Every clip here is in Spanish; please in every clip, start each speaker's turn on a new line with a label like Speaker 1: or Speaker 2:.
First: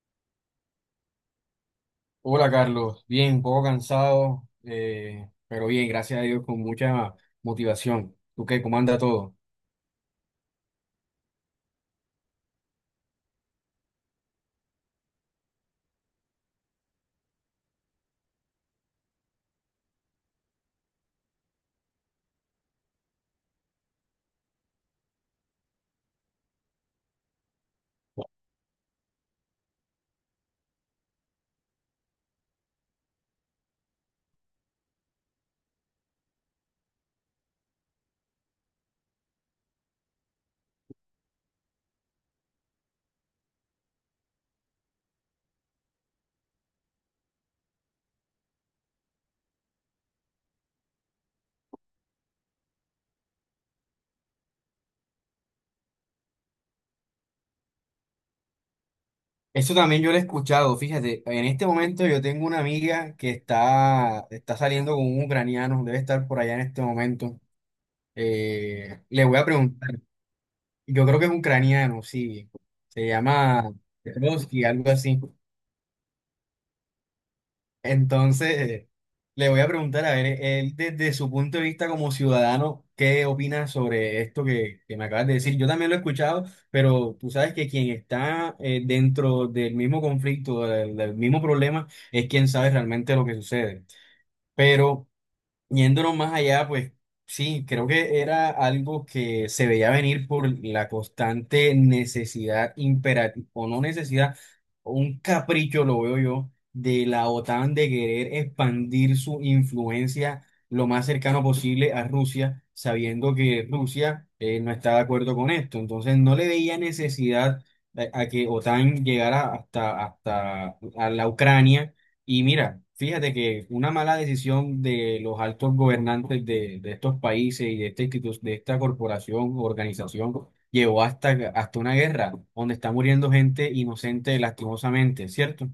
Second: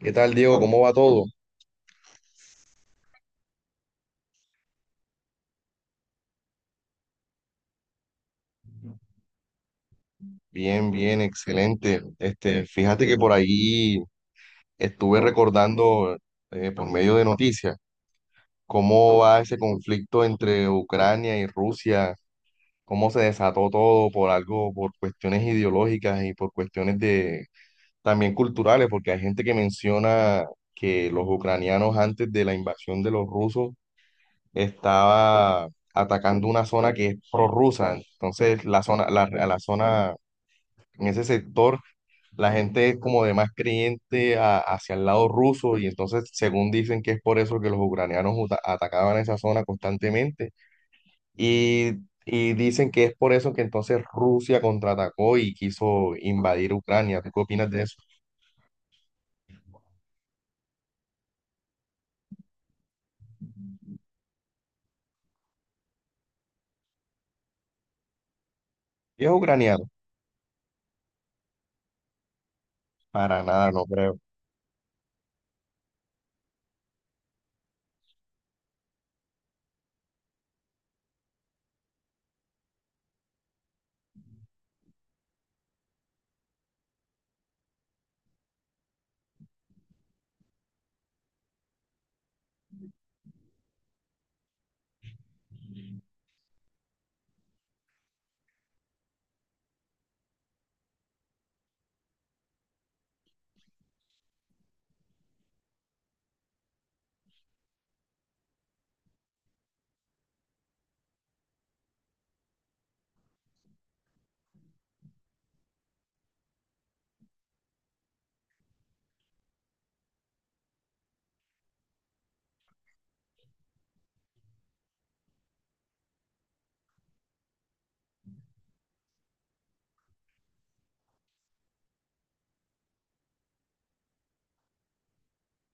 Speaker 1: ¿Qué tal, Diego? ¿Cómo va todo?
Speaker 2: Hola Carlos, bien, un poco cansado, pero bien, gracias a Dios, con mucha motivación. ¿Tú qué? ¿Cómo anda todo?
Speaker 1: Bien, bien, excelente. Este, fíjate que por ahí estuve recordando por medio de noticias cómo va ese conflicto entre Ucrania y Rusia, cómo se desató todo por algo, por cuestiones ideológicas y por cuestiones de también culturales, porque hay gente que menciona que los ucranianos antes de la invasión de los rusos estaba atacando una zona que es prorrusa. Entonces, a la zona en ese sector la gente es como de más creyente hacia el lado ruso y entonces según dicen que es por eso que los ucranianos atacaban esa zona constantemente y, y dicen que es por eso que entonces Rusia contraatacó y quiso invadir Ucrania. ¿Tú qué opinas de eso?
Speaker 2: Eso también yo lo he escuchado, fíjate, en este momento yo tengo una amiga que está saliendo con un ucraniano, debe estar por allá en este momento.
Speaker 1: ¿Si
Speaker 2: Le
Speaker 1: es
Speaker 2: voy a
Speaker 1: ucraniano?
Speaker 2: preguntar, yo creo que es ucraniano, sí, se
Speaker 1: Para nada,
Speaker 2: llama
Speaker 1: no creo.
Speaker 2: Petrovsky, algo así. Entonces, le voy a preguntar, a ver, él desde su punto de vista como ciudadano, ¿qué opina sobre esto que me acabas de decir? Yo también lo he escuchado, pero tú sabes que quien está dentro del mismo conflicto, del mismo problema, es quien sabe realmente lo que sucede. Pero yéndonos más allá, pues sí, creo que era algo que se veía venir por la constante necesidad imperativa, o no necesidad, un capricho, lo veo yo, de la OTAN de querer expandir su influencia lo más cercano posible a Rusia, sabiendo que Rusia no está de acuerdo con esto. Entonces no le veía necesidad a que OTAN llegara hasta a la Ucrania y mira, fíjate que una mala decisión de los altos gobernantes de estos países y de esta de esta corporación, organización, llevó hasta, hasta una guerra donde está muriendo gente inocente lastimosamente, ¿cierto?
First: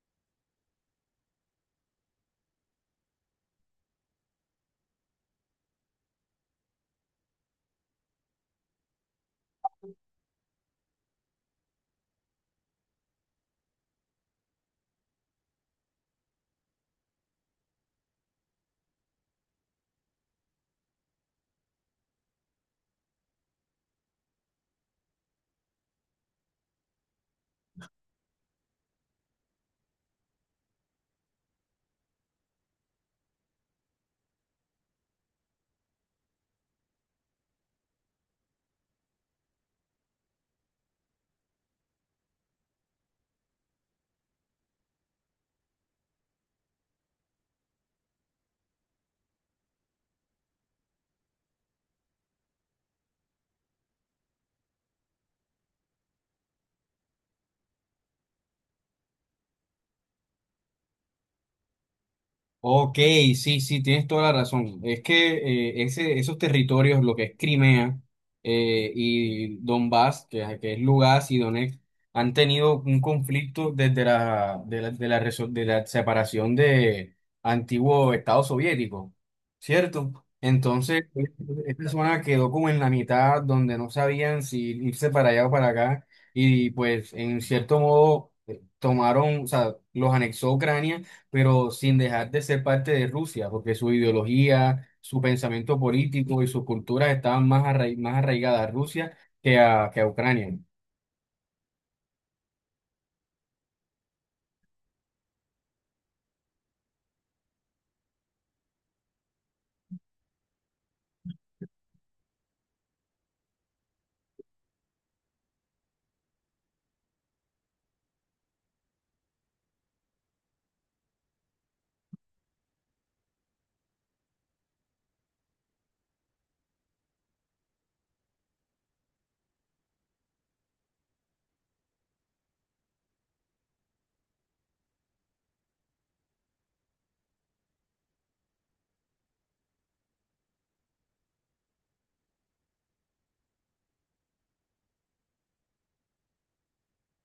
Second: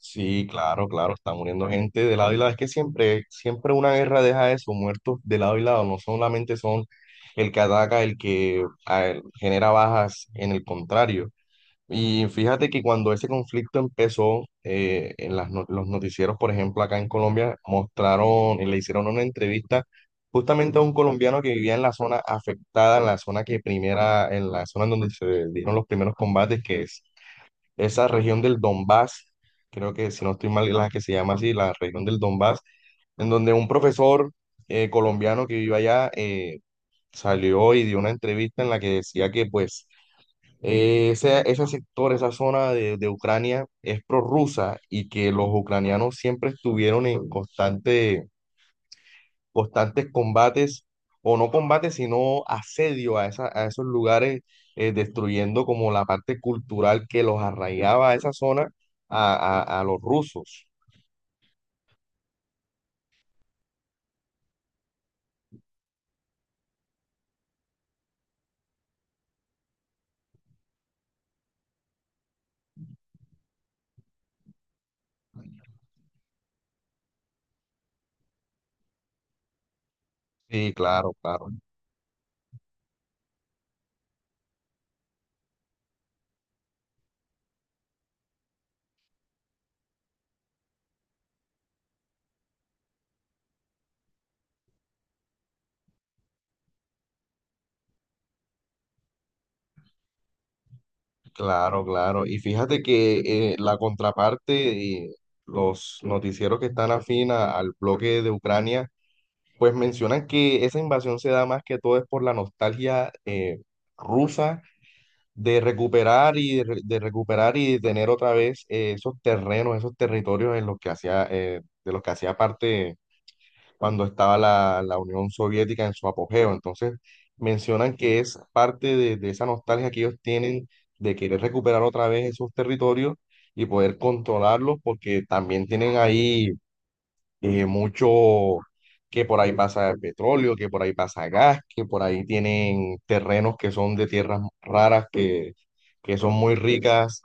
Speaker 1: Sí, claro, claro, está muriendo gente de lado y lado. Es que siempre, siempre una guerra deja eso, muertos de lado y lado, no solamente son el que ataca, el que a ver, genera bajas en el contrario. Y fíjate que cuando ese conflicto empezó, en las los noticieros, por ejemplo, acá en Colombia, mostraron y le hicieron una entrevista justamente a un colombiano que vivía en la zona afectada, en la zona en donde se dieron los primeros combates, que es esa región del Donbass, creo que si no estoy mal, la que se llama así, la región del Donbass, en donde un profesor colombiano que vive allá salió y dio una entrevista en la que decía que pues ese sector, esa zona de Ucrania es prorrusa y que los ucranianos siempre estuvieron en constante, constantes combates, o no combates, sino asedio a esos lugares, destruyendo como la parte cultural que los arraigaba a esa zona a, a los rusos.
Speaker 2: Ok, sí, sí, tienes toda la razón. Es que esos territorios, lo que es Crimea y Donbass, que es Lugansk y Donetsk, han tenido un conflicto desde de la, de la separación de antiguo Estado soviético, ¿cierto?
Speaker 1: Sí,
Speaker 2: Entonces,
Speaker 1: claro, claro,
Speaker 2: esta zona quedó como en la mitad, donde no sabían si irse para allá o para acá, y pues en cierto modo tomaron, o sea, los anexó Ucrania pero sin dejar de ser parte de Rusia, porque su ideología, su pensamiento político y sus culturas estaban más arraigadas a Rusia que a Ucrania.
Speaker 1: claro, claro. Y fíjate que la contraparte, los noticieros que están afín al bloque de Ucrania, pues mencionan que esa invasión se da más que todo es por la nostalgia rusa de recuperar de recuperar y de tener otra vez esos terrenos, esos territorios en los que hacía de los que hacía parte cuando estaba la Unión Soviética en su apogeo. Entonces mencionan que es parte de esa nostalgia que ellos tienen de querer recuperar otra vez esos territorios y poder controlarlos porque también tienen ahí mucho, que por ahí pasa el petróleo, que por ahí pasa gas, que por ahí tienen terrenos que son de tierras raras, que son muy ricas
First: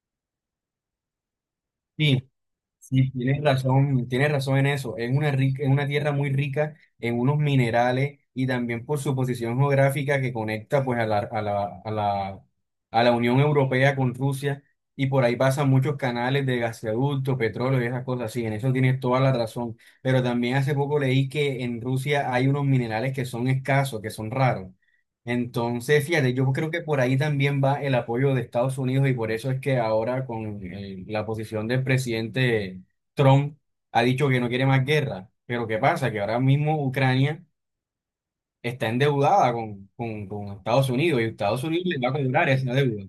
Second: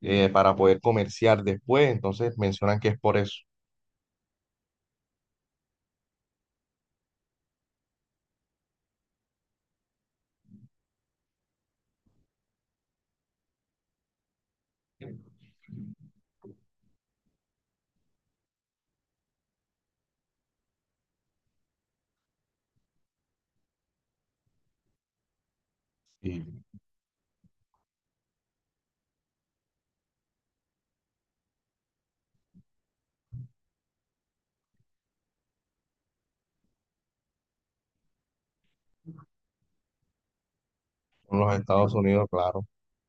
Speaker 1: para poder comerciar después.
Speaker 2: Sí,
Speaker 1: Entonces mencionan que es
Speaker 2: sí,
Speaker 1: por eso.
Speaker 2: tienes razón en eso. Es una rica, es una tierra muy rica en unos minerales y también por su posición geográfica que conecta pues a la Unión Europea con Rusia y por ahí pasan muchos canales de gasoducto, petróleo y esas cosas así. En eso tienes toda la razón. Pero también hace poco leí que en Rusia hay unos minerales que son escasos, que son raros. Entonces,
Speaker 1: Y
Speaker 2: fíjate, yo
Speaker 1: en
Speaker 2: creo que por ahí también va el apoyo de Estados Unidos y por eso es que ahora con la posición del presidente Trump ha dicho que no quiere más guerra. Pero ¿qué pasa? Que ahora mismo Ucrania está endeudada con Estados Unidos y
Speaker 1: los
Speaker 2: Estados Unidos
Speaker 1: Estados
Speaker 2: le va a
Speaker 1: Unidos,
Speaker 2: cobrar
Speaker 1: claro,
Speaker 2: esa deuda.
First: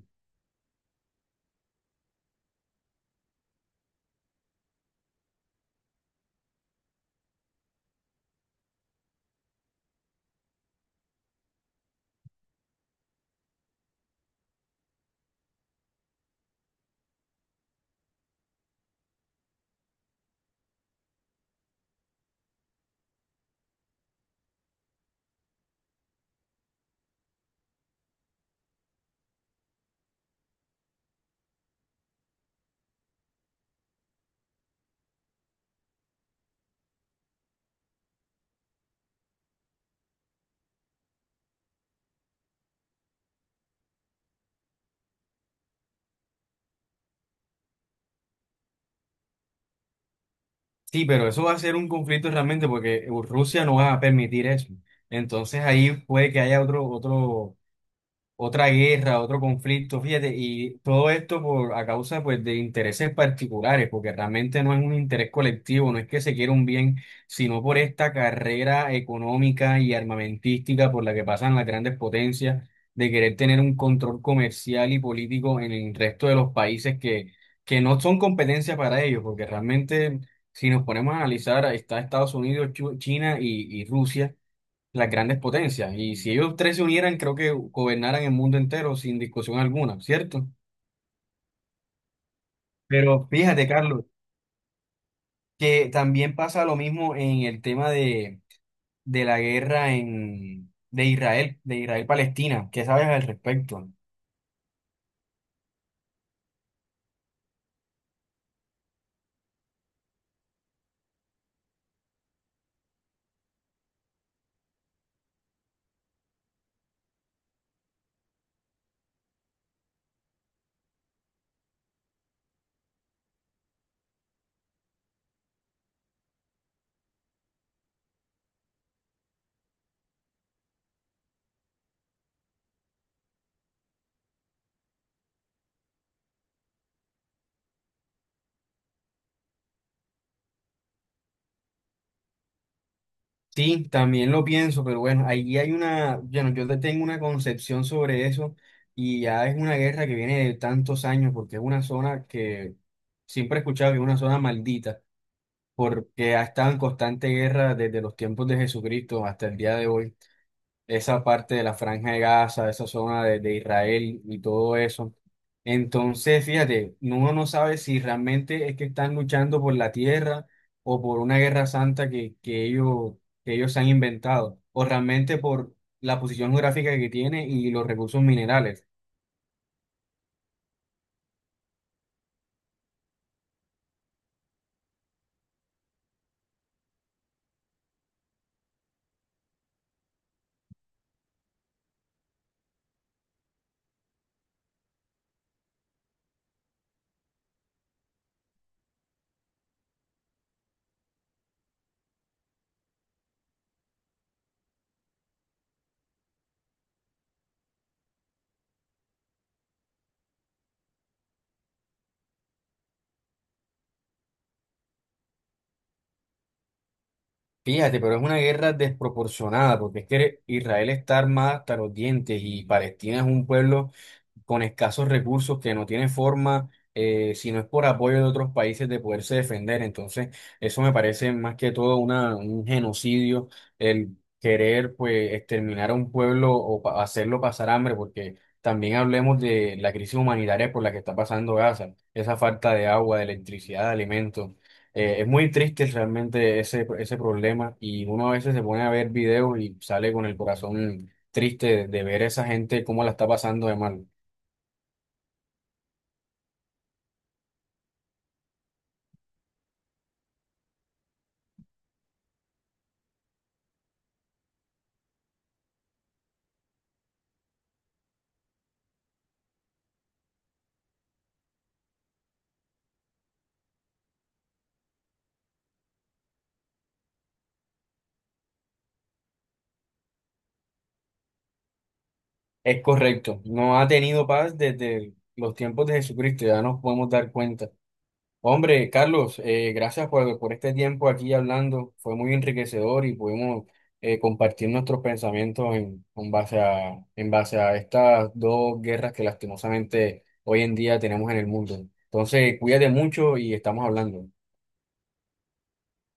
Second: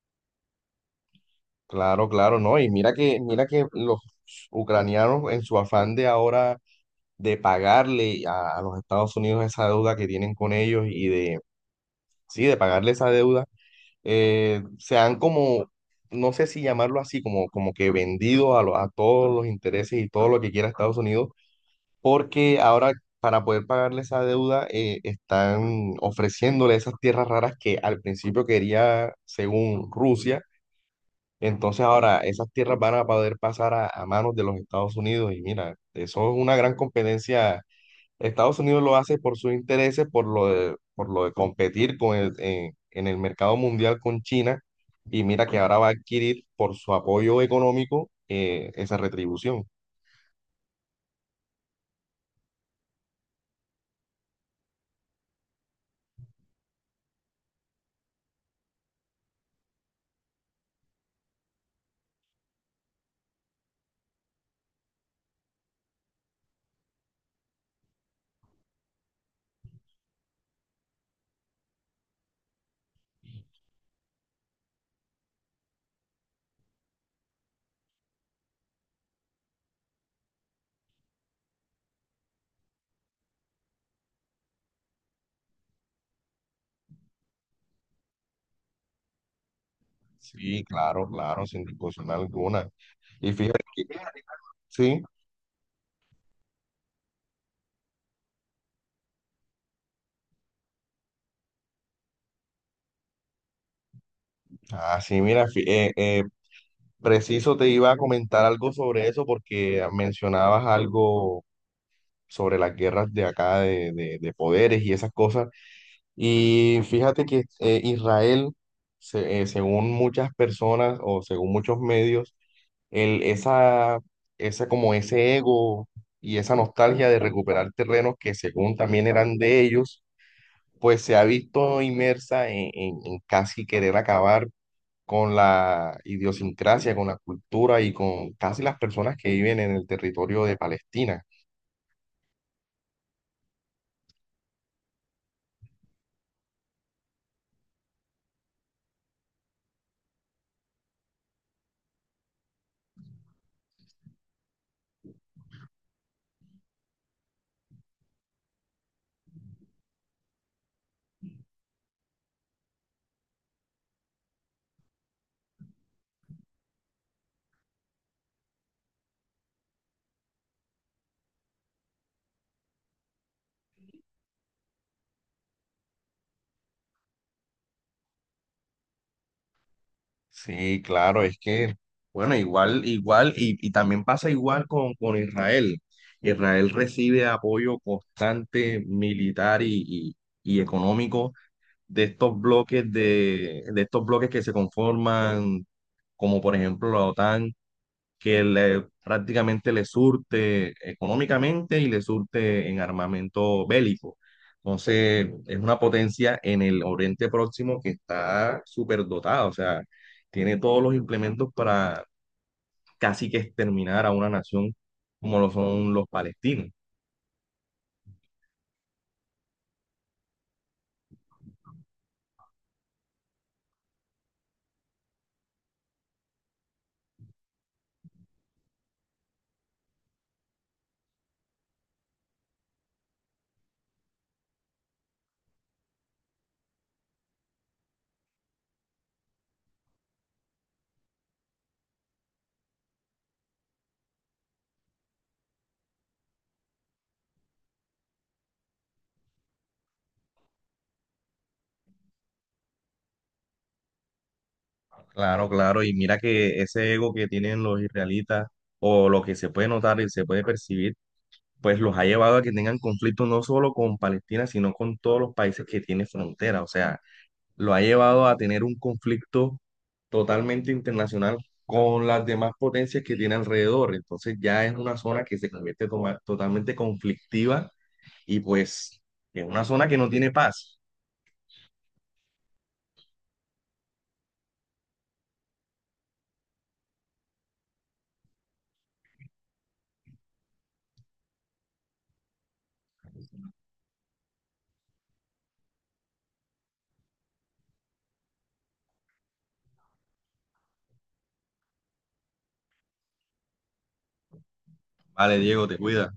Speaker 1: claro, claro, ¿no? Y mira que los ucranianos en su afán de ahora de pagarle a los Estados Unidos esa deuda que tienen con ellos y de, sí, de pagarle esa deuda se han como, no sé si llamarlo así, como, como que vendido a todos los intereses y todo lo que quiera Estados Unidos, porque ahora para poder pagarle esa deuda están ofreciéndole esas tierras raras que al principio quería, según Rusia, entonces ahora esas tierras van a poder pasar a manos de los Estados Unidos y mira, eso es una gran competencia. Estados Unidos lo hace por sus intereses, por lo de competir con en el mercado mundial con China, y mira que ahora va a adquirir por su apoyo económico esa retribución.
Speaker 2: Sí, pero eso va a ser un conflicto realmente porque Rusia no va a permitir eso. Entonces ahí puede que haya otro, otro otra guerra, otro conflicto, fíjate, y todo esto por a causa pues de intereses particulares, porque realmente no es un interés colectivo, no es que se quiera un bien, sino por esta carrera económica y armamentística por la que pasan las grandes potencias, de querer tener un control comercial y político en el resto de los países que no son competencia para ellos, porque realmente si nos ponemos a analizar, está Estados Unidos, China y Rusia las grandes potencias. Y si ellos tres se unieran, creo que gobernaran el mundo entero sin discusión alguna, ¿cierto?
Speaker 1: Sí, claro, claro, sin discusión alguna.
Speaker 2: Pero
Speaker 1: Y fíjate
Speaker 2: fíjate,
Speaker 1: que,
Speaker 2: Carlos,
Speaker 1: sí,
Speaker 2: que también pasa lo mismo en el tema de la guerra en, de Israel, de Israel-Palestina. ¿Qué sabes al respecto?
Speaker 1: así mira, fí- Preciso te iba a comentar algo sobre eso porque mencionabas algo sobre las guerras de acá de poderes y esas cosas. Y fíjate que Israel, según muchas personas o según muchos medios, el, esa, como ese ego y esa nostalgia de recuperar terrenos que según también eran de ellos, pues se ha visto inmersa en casi querer acabar con la idiosincrasia, con la cultura y con casi las personas que viven en el territorio de Palestina.
Speaker 2: Sí, también lo pienso, pero bueno, ahí hay una, bueno, yo tengo una concepción sobre eso y ya es una guerra que viene de tantos años porque es una zona que siempre he escuchado que es una zona maldita, porque ha estado en constante guerra desde los tiempos de Jesucristo hasta el día de hoy. Esa parte de la Franja de Gaza, esa zona de Israel y todo eso. Entonces, fíjate, uno no sabe si realmente es que están luchando por la tierra o por una guerra santa que ellos se han inventado, o realmente por la posición geográfica que tiene y los recursos minerales.
Speaker 1: Sí, claro, es que, bueno, igual, igual, y también pasa igual con Israel. Israel recibe apoyo constante militar y económico de estos bloques de estos bloques que se conforman, como por ejemplo la OTAN, que prácticamente le surte económicamente y le surte en armamento bélico. Entonces, es una potencia en el Oriente Próximo que está súper dotada, o sea, tiene todos los implementos para casi que exterminar a una nación como lo son los palestinos.
Speaker 2: Fíjate, pero es una guerra desproporcionada, porque es que Israel está armada hasta los dientes y Palestina es un pueblo con escasos recursos, que no tiene forma, si no es por apoyo de otros países, de poderse defender. Entonces, eso me parece más que todo una, un genocidio, el querer pues exterminar a un pueblo o hacerlo pasar hambre, porque también hablemos de la crisis humanitaria por la que está pasando Gaza, esa falta de agua, de electricidad, de alimentos. Es muy triste realmente ese problema y uno a veces se pone a ver videos y sale con el corazón triste de ver esa gente cómo la está pasando de mal.
Speaker 1: Claro, claro, y mira que ese ego que tienen los israelitas o lo que se puede notar y se puede percibir, pues los ha llevado a que tengan conflictos no solo con Palestina, sino con todos los países que tienen frontera. O sea, lo ha llevado a tener un conflicto totalmente internacional con las demás potencias que tiene alrededor. Entonces ya es una zona que se convierte totalmente conflictiva y pues es una zona que no tiene paz.
Speaker 2: Es correcto, no ha tenido paz desde los tiempos de Jesucristo, ya nos podemos dar cuenta. Hombre, Carlos, gracias por este tiempo aquí hablando, fue muy enriquecedor y pudimos compartir nuestros pensamientos en base en base a estas dos guerras que lastimosamente hoy en día tenemos en el mundo. Entonces, cuídate mucho y estamos hablando.
Speaker 1: Vale, Diego, te cuida.